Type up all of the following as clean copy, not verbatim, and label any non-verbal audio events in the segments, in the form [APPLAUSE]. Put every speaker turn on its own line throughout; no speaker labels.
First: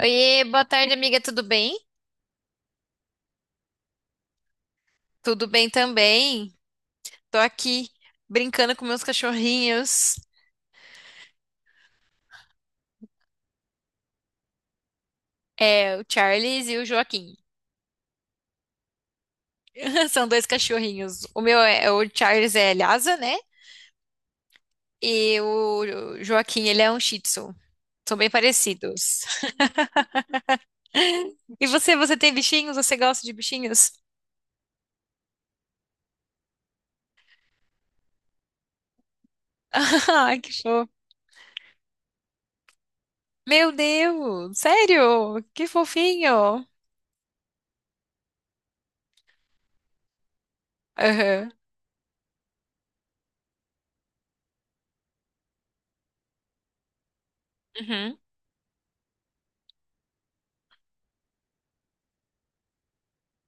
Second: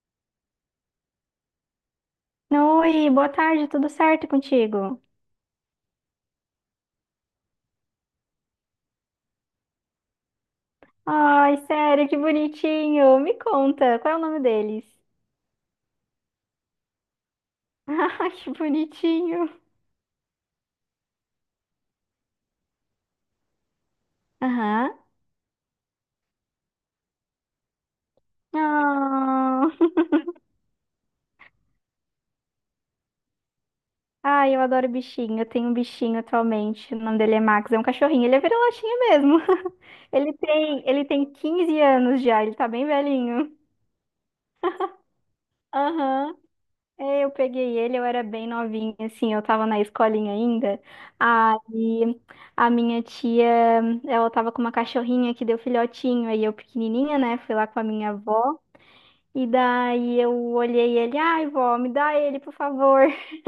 Oiê, boa tarde, amiga, tudo bem?
Oi, boa tarde, tudo certo contigo?
Tudo bem também. Tô aqui brincando com meus cachorrinhos,
Ai, sério, que bonitinho. Me conta, qual é o nome deles?
o Charles e o Joaquim.
[LAUGHS] Ai, que bonitinho.
[LAUGHS] São dois cachorrinhos. O meu é o Charles é Lhasa, né?
Aham.
E o Joaquim, ele é um Shih Tzu. São bem parecidos.
Ah.
E você tem bichinhos? Você gosta de bichinhos?
Ai, eu adoro bichinho. Eu tenho um bichinho atualmente. O nome dele é Max, é um cachorrinho. Ele é vira-latinha mesmo. [LAUGHS]
[LAUGHS]
Ele
Ah, que
tem,
fofo.
ele tem 15 anos já, ele tá bem velhinho.
Meu Deus, sério? Que
Aham.
fofinho.
É, eu peguei ele, eu era bem novinha, assim, eu tava na escolinha ainda.
Aham.
Aí a minha tia, ela tava com uma cachorrinha que deu filhotinho, aí eu pequenininha, né, fui lá com a minha
Uhum.
avó. E daí eu olhei ele, ai, vó, me dá ele, por favor. [LAUGHS]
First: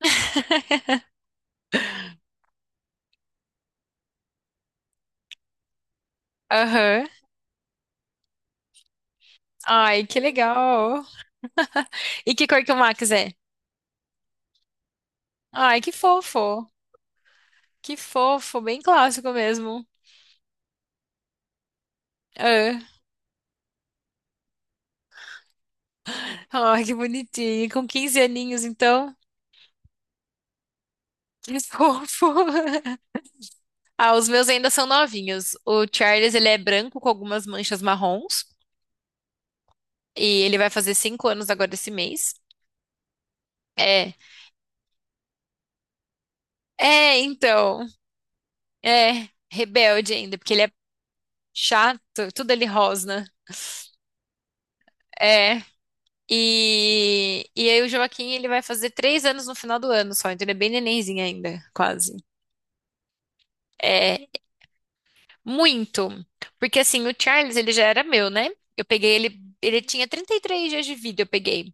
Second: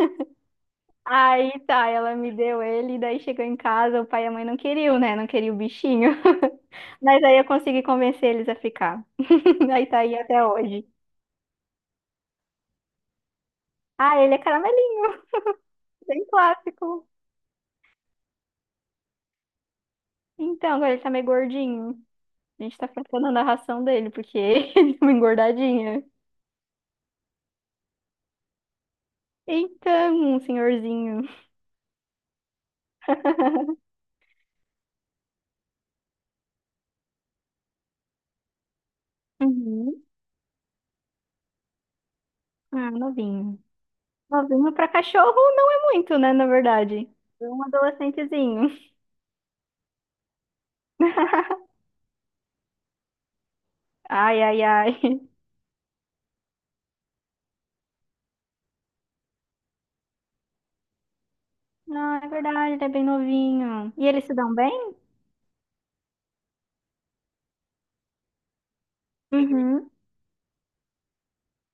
Aí tá, ela me deu ele, e daí chegou em casa, o pai e a mãe não queriam, né, não queriam o bichinho. [LAUGHS]
Aham.
Mas aí eu consegui convencer eles a ficar. [LAUGHS] Aí tá
Ai,
aí
que
até hoje.
legal. E que cor que o Max é?
Ah, ele é caramelinho,
Ai, que
bem
fofo.
clássico.
Que fofo, bem clássico mesmo.
Então, agora ele tá meio gordinho. A gente
É.
tá faltando a narração dele, porque [LAUGHS] ele é uma engordadinha.
Ai, que bonitinho. Com 15 aninhos, então.
Então, um senhorzinho.
Que fofo. [LAUGHS]
[LAUGHS]
Ah, os meus ainda são novinhos. O Charles, ele é branco com algumas manchas marrons.
Uhum.
E ele vai fazer 5 anos agora esse mês.
Ah, novinho.
É.
Novinho pra cachorro não é muito, né, na verdade.
É,
É um
então.
adolescentezinho.
É. Rebelde ainda, porque ele é
[LAUGHS]
chato. Tudo ele rosna.
Ai, ai, ai.
É. E aí o Joaquim, ele vai fazer 3 anos no final do ano só. Então ele é bem nenenzinho ainda,
Não,
quase.
é verdade, ele é bem novinho. E
É,
eles se dão bem?
muito. Porque assim, o Charles, ele já era meu, né? Eu peguei ele
Uhum.
tinha 33 dias de vida, eu peguei.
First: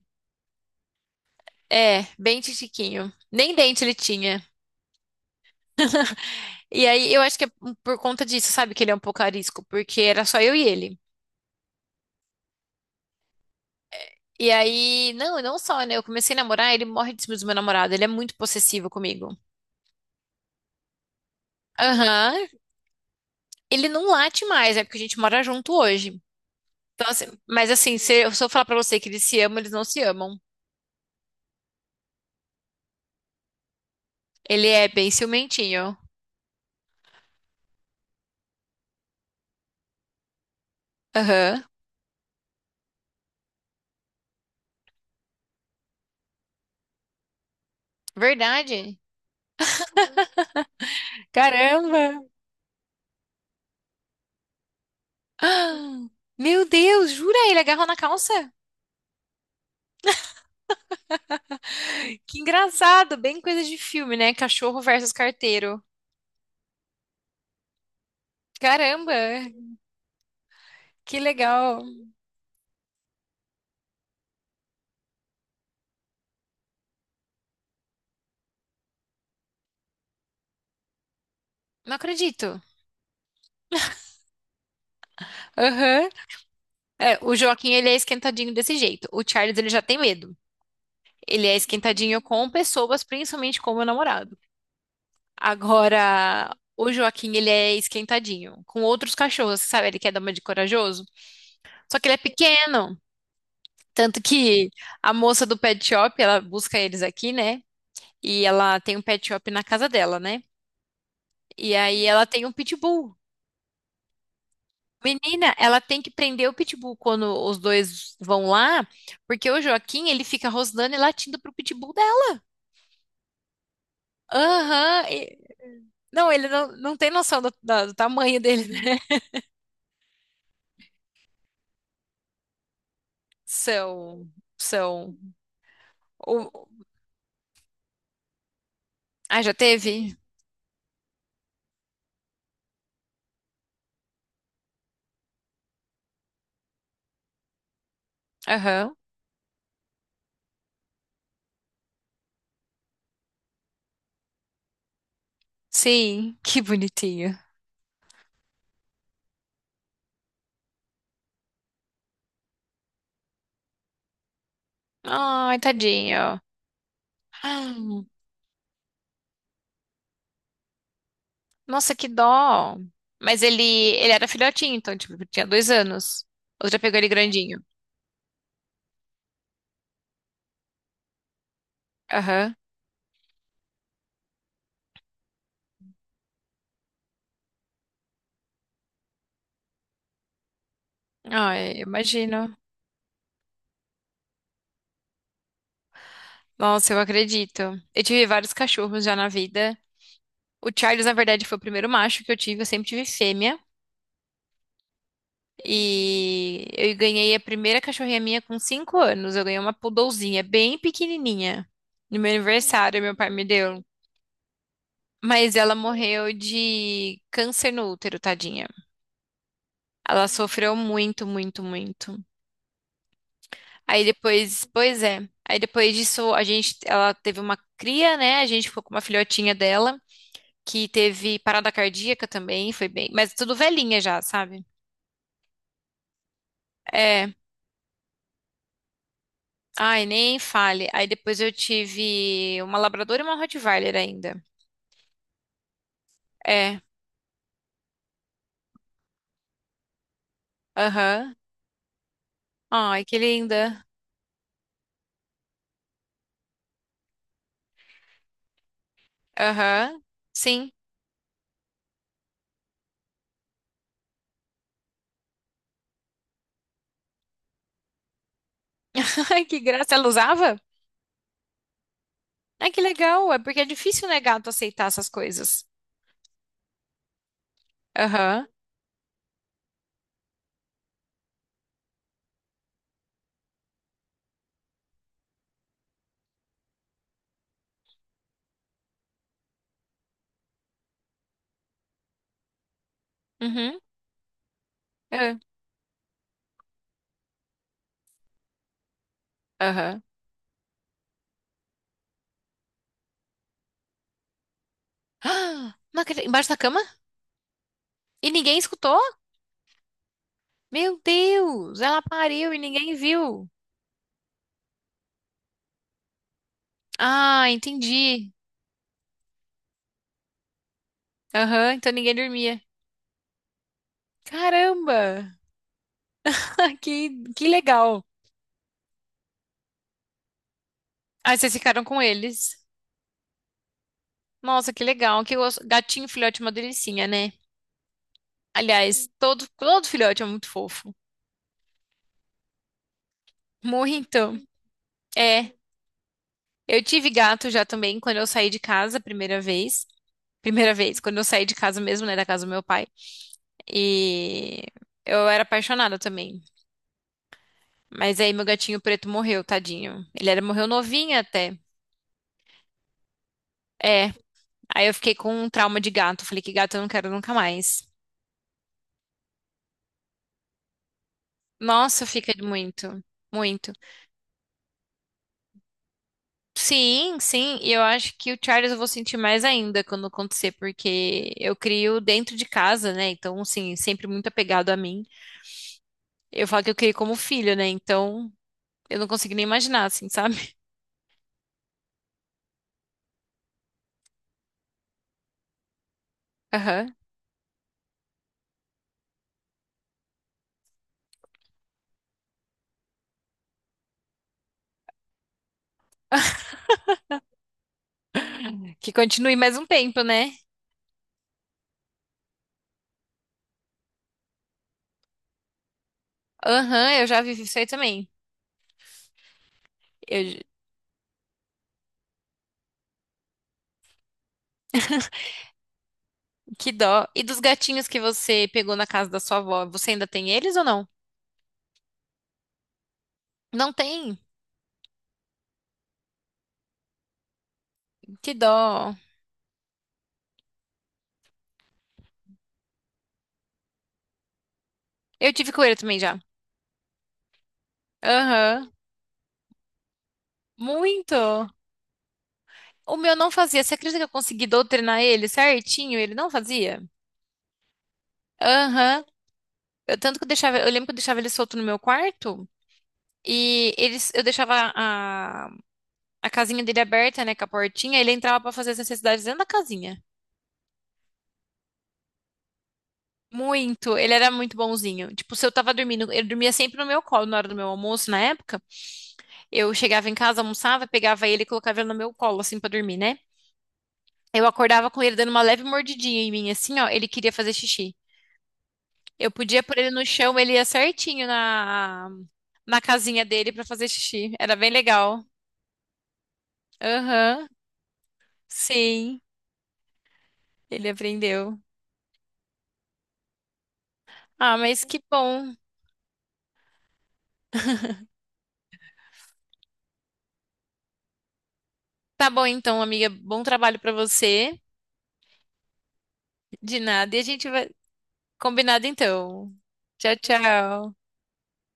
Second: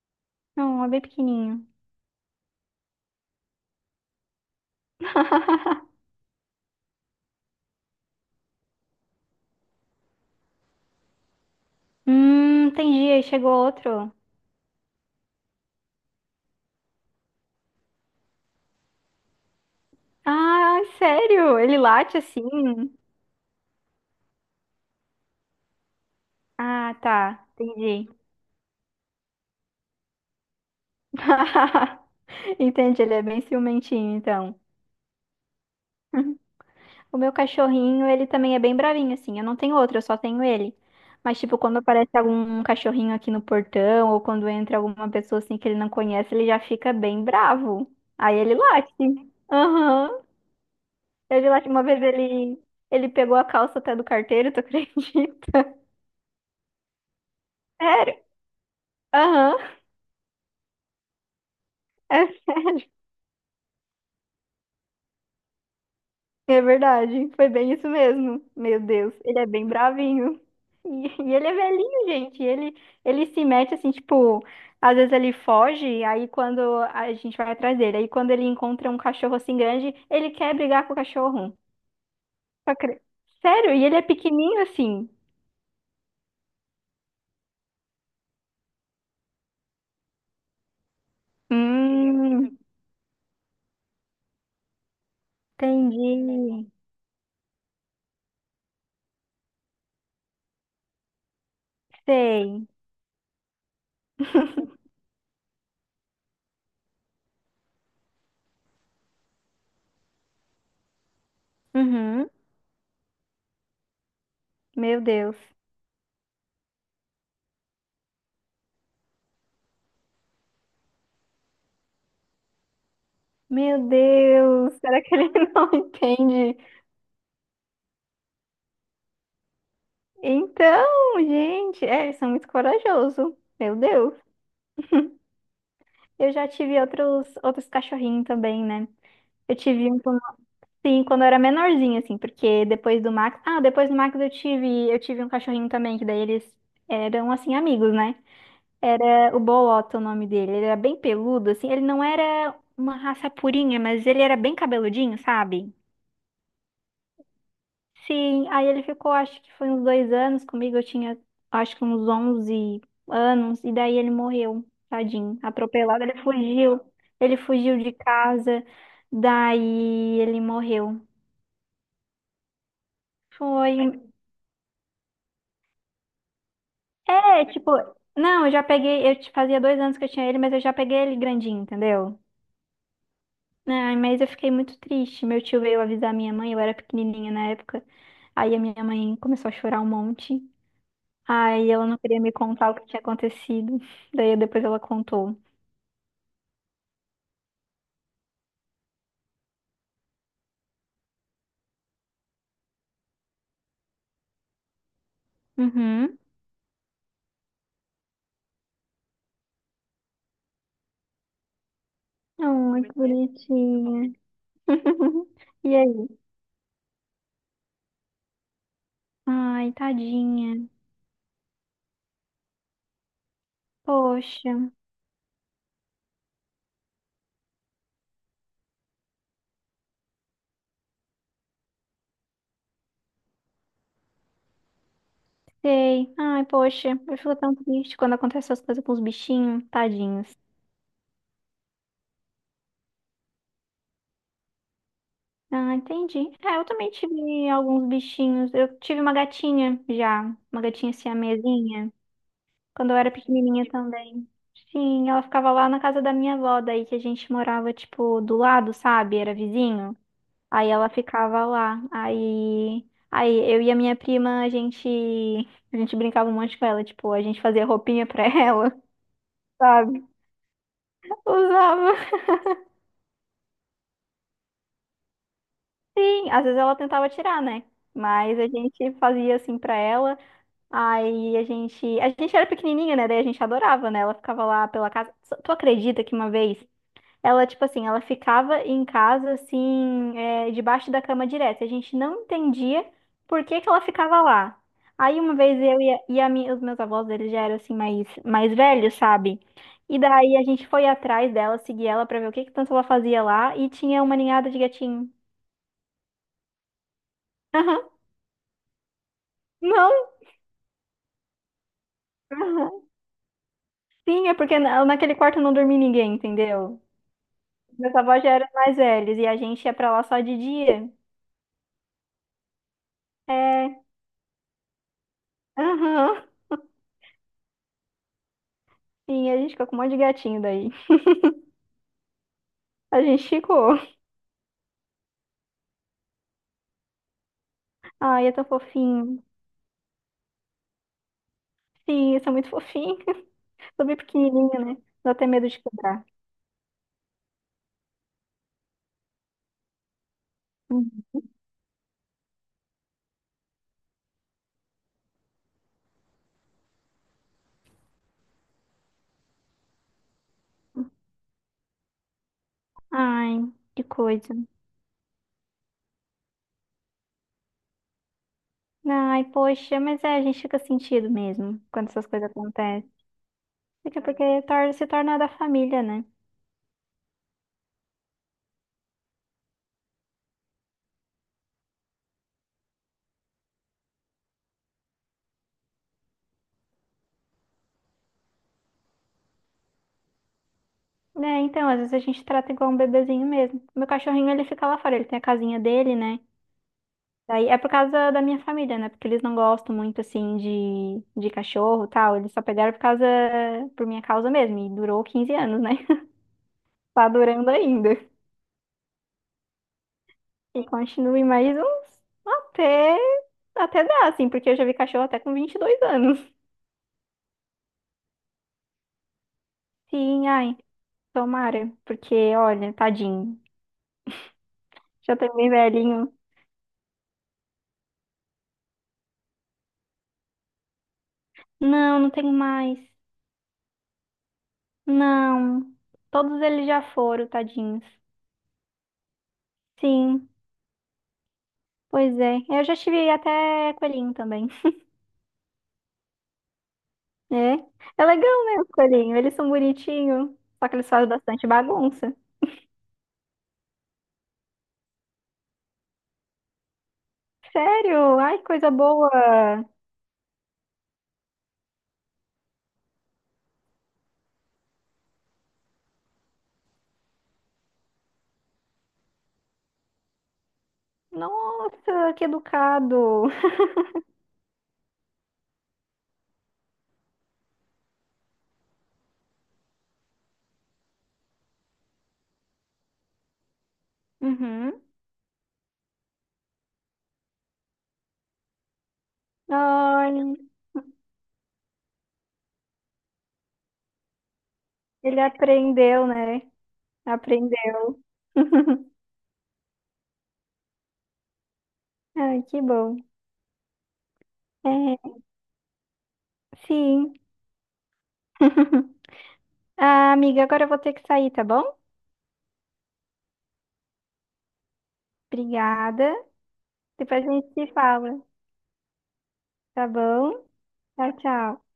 Não, é bem pequenininho.
É, bem titiquinho. Nem dente ele tinha. E aí, eu acho que é um, por conta disso, sabe, que ele é um pouco arisco, porque era só eu e ele.
Entendi, aí chegou outro.
E aí, não, e não só, né? Eu comecei a namorar, ele morre de ciúmes do meu namorado, ele é muito possessivo comigo.
Ah, sério? Ele late assim?
Aham. Ele não late mais, é porque a gente mora junto hoje.
Ah,
Então, assim,
tá,
mas assim,
entendi.
se eu falar pra você que eles se amam, eles não se amam.
[LAUGHS] Entende, ele é bem ciumentinho, então.
Ele é bem ciumentinho.
[LAUGHS] O meu cachorrinho, ele também é bem bravinho, assim. Eu não tenho outro, eu só tenho ele. Mas, tipo,
Aham.
quando aparece algum cachorrinho aqui no portão, ou quando entra alguma pessoa, assim, que ele não conhece, ele já fica bem bravo. Aí ele
Verdade.
late. Aham. Ele late. Uma vez
Caramba!
ele, ele pegou a calça até do carteiro, tu acredita? [LAUGHS]
Ah, Meu Deus, jura? Ele agarrou na
Sério?
calça?
Aham. É
Que
sério.
engraçado, bem coisa de filme, né? Cachorro versus carteiro.
É verdade, foi bem isso mesmo. Meu Deus, ele
Caramba,
é bem bravinho. E,
que
e ele é
legal.
velhinho, gente. Ele se mete assim, tipo, às vezes ele foge, aí quando a gente vai atrás dele, aí quando ele encontra um cachorro assim grande, ele quer brigar com o cachorro.
Não acredito.
Só cre- Sério, e ele é pequenininho assim.
Aham. É, o Joaquim, ele é esquentadinho desse jeito. O Charles, ele já tem medo. Ele é esquentadinho com
Hum,
pessoas, principalmente com o meu namorado. Agora,
entendi.
o Joaquim, ele é esquentadinho com outros cachorros, sabe? Ele quer dar uma de corajoso. Só que ele é
Sei.
pequeno. Tanto que a moça do pet shop, ela busca eles aqui, né? E ela tem um pet shop na casa dela, né? E aí ela
Uhum.
tem um pitbull.
Meu Deus.
Menina, ela tem que prender o pitbull quando os dois vão lá, porque o Joaquim, ele fica rosnando e latindo pro pitbull dela.
Meu Deus, será
Aham.
que ele [LAUGHS] não
Não, ele
entende?
não, não tem noção do tamanho dele, né?
Então, gente, é, eles são muito corajosos. Meu Deus.
São, são.
Eu já
o-
tive outros cachorrinhos também, né?
Ah, já
Eu tive um
teve?
quando, sim, quando eu era menorzinha, assim, porque depois do Max. Ah, depois do Max eu tive um cachorrinho também, que daí eles eram, assim, amigos, né?
Aham.
Era o Bolota o nome dele. Ele era bem peludo, assim. Ele não era uma raça purinha, mas ele era bem cabeludinho, sabe?
Sim, que bonitinho.
Sim, aí ele ficou, acho que foi uns 2 anos comigo, eu tinha, acho que uns 11 anos, e daí ele morreu, tadinho,
Ai,
atropelado,
tadinho.
ele fugiu de casa, daí ele morreu.
Nossa, que dó. Mas
Foi,
ele
um,
era filhotinho, então, tipo, tinha 2 anos. Ou já pegou ele
é,
grandinho?
tipo, não, eu já peguei, fazia 2 anos que eu tinha ele, mas eu já peguei ele grandinho, entendeu?
Aham.
Ai, mas eu fiquei muito triste, meu tio veio avisar minha mãe, eu era pequenininha na época, aí a minha mãe começou a chorar um monte. Aí
Ai, eu
ela não queria me
imagino.
contar o que tinha acontecido. Daí depois ela contou.
Nossa, eu acredito. Eu tive vários cachorros já na vida. O Charles, na verdade, foi o primeiro macho que eu tive. Eu sempre tive fêmea.
Uhum.
E eu ganhei a primeira cachorrinha minha com 5 anos. Eu ganhei uma poodlezinha, bem pequenininha. No meu
Ai, que
aniversário, meu pai me deu.
bonitinha. [LAUGHS]
Mas ela
E aí?
morreu de câncer no útero, tadinha.
Ai,
Ela
tadinha.
sofreu muito, muito, muito. Aí
Poxa,
depois, pois é. Aí depois disso, a gente, ela teve uma cria, né? A gente ficou com uma filhotinha dela, que teve parada cardíaca também, foi bem, mas tudo velhinha já, sabe?
sei. Ai, poxa, eu
É.
fico tão triste quando acontecem essas coisas com os bichinhos,
Ai,
tadinhos.
nem fale. Aí depois eu tive uma labrador e uma Rottweiler ainda.
Ah, entendi. É, eu
É.
também tive alguns bichinhos. Eu tive uma gatinha já, uma gatinha
Aham.
siamesinha. Quando eu
Ai,
era
que
pequenininha
linda.
também. Sim, ela ficava lá na casa da minha avó, daí que a gente morava, tipo, do lado, sabe? Era vizinho.
Aham.
Aí
Sim.
ela ficava lá. Aí eu e a minha prima, a gente brincava um monte com ela, tipo, a gente fazia roupinha pra [LAUGHS] ela,
[LAUGHS] Ai, que graça.
sabe?
Ela usava?
Usava.
Ai, que legal. É porque é difícil, né, gato, aceitar essas coisas.
Sim, às vezes ela tentava tirar, né? Mas
Aham.
a gente fazia assim pra ela. Aí a gente era pequenininha, né? Daí a gente adorava, né? Ela ficava lá pela casa. Tu acredita que uma vez ela, tipo assim, ela ficava em casa, assim, é, debaixo da cama direto. E a gente não entendia por que que
Uhum.
ela ficava lá. Aí uma
É.
vez eu e a minha- os meus avós, eles já eram, assim, mais velhos, sabe? E
Aham. [GASPS]
daí a gente foi atrás dela, seguir ela pra ver o que que tanto ela fazia lá. E tinha uma ninhada de gatinho.
Ah, não acredito. Embaixo da cama?
[LAUGHS] Aham.
E ninguém escutou?
Não.
Meu Deus, ela pariu e
Aham.
ninguém viu.
Sim, é porque naquele quarto não dormia ninguém, entendeu?
Ah,
Meus avós já
entendi.
eram mais velhos e a gente ia pra lá só de dia.
Aham, então ninguém dormia.
É.
Caramba,
Aham.
[LAUGHS] que, que legal.
Sim, a gente ficou com um monte de gatinho daí.
Aí vocês ficaram com eles.
A gente chegou.
Nossa, que legal. Gatinho filhote é uma delicinha, né?
Ai, é tão
Aliás,
fofinho.
todo filhote é muito fofo.
Sim, isso é muito fofinho. [LAUGHS] Tô bem
Muito.
pequenininho, né? Dá até medo
É,
de quebrar.
eu tive gato já também quando eu saí de casa a primeira vez. Primeira vez,
Uhum.
quando eu saí de casa mesmo, né, da casa do meu pai. E eu era apaixonada também. Mas aí meu gatinho preto morreu, tadinho. Morreu novinho até.
Ai, que
É.
coisa.
Aí eu fiquei com um trauma de gato. Falei que gato eu não quero nunca mais.
Ai, poxa, mas é, a gente fica sentido mesmo quando
Nossa,
essas coisas
fica
acontecem.
muito, muito.
Fica porque se torna da família, né?
Sim, sim. E eu acho que o Charles eu vou sentir mais ainda quando acontecer, porque eu crio dentro de casa, né? Então, assim, sempre muito apegado a mim. Eu falo que eu criei como filho, né? Então, eu não consigo nem imaginar, assim, sabe?
É, então, às vezes a gente trata igual um bebezinho mesmo. Meu cachorrinho, ele fica lá fora, ele tem a casinha dele, né?
[LAUGHS] Aham.
Daí é por causa da minha família, né? Porque eles não gostam muito, assim, de cachorro e tal. Eles só pegaram por causa, por minha causa mesmo. E durou 15 anos, né? Tá durando ainda.
Que continue mais um tempo, né?
E continue mais uns até, até dar, assim, porque eu já vi cachorro até com 22 anos.
Aham, eu já vivi isso aí também.
Sim,
Eu,
ai, tomara. Porque, olha, tadinho. Já tô bem velhinho.
que dó. E dos gatinhos que você pegou na casa da sua avó, você ainda tem eles ou não?
Não, não tenho mais.
Não tem?
Não. Todos eles já foram, tadinhos.
Que dó.
Sim, pois é. Eu já tive até coelhinho também.
Eu tive coelho também já.
É. É legal, né, os
Aham.
coelhinhos? Eles são bonitinhos. Só que eles fazem bastante
Muito.
bagunça.
O meu não fazia. Você acredita que eu consegui doutrinar ele certinho? Ele não fazia?
Sério? Ai, coisa
Aham.
boa.
Eu tanto que eu deixava, eu lembro que eu deixava ele solto no meu quarto e eu deixava a casinha dele aberta, né, com a portinha, ele entrava pra fazer as necessidades dentro da casinha.
Nossa, que educado.
Muito, ele era muito bonzinho. Tipo, se eu tava dormindo, ele dormia sempre no meu colo na hora do meu almoço, na época. Eu chegava em casa, almoçava, pegava ele e colocava ele no meu colo, assim, pra dormir, né? Eu
Uhum.
acordava com ele dando uma leve mordidinha em mim, assim, ó. Ele queria fazer xixi. Eu podia pôr ele no
Ai,
chão, ele ia certinho na, na casinha dele pra fazer xixi. Era bem
ele
legal.
aprendeu, né?
Aham,
Aprendeu. [LAUGHS]
sim, ele aprendeu.
Ai, que bom.
Ah, mas que
É,
bom.
sim. [LAUGHS] Ah, amiga, agora eu vou ter que sair, tá bom?
Tá bom então, amiga. Bom trabalho pra você.
Obrigada.
De nada. E a
Depois a
gente
gente se
vai.
fala,
Combinado então.
tá
Tchau,
bom?
tchau.
Tchau, tchau.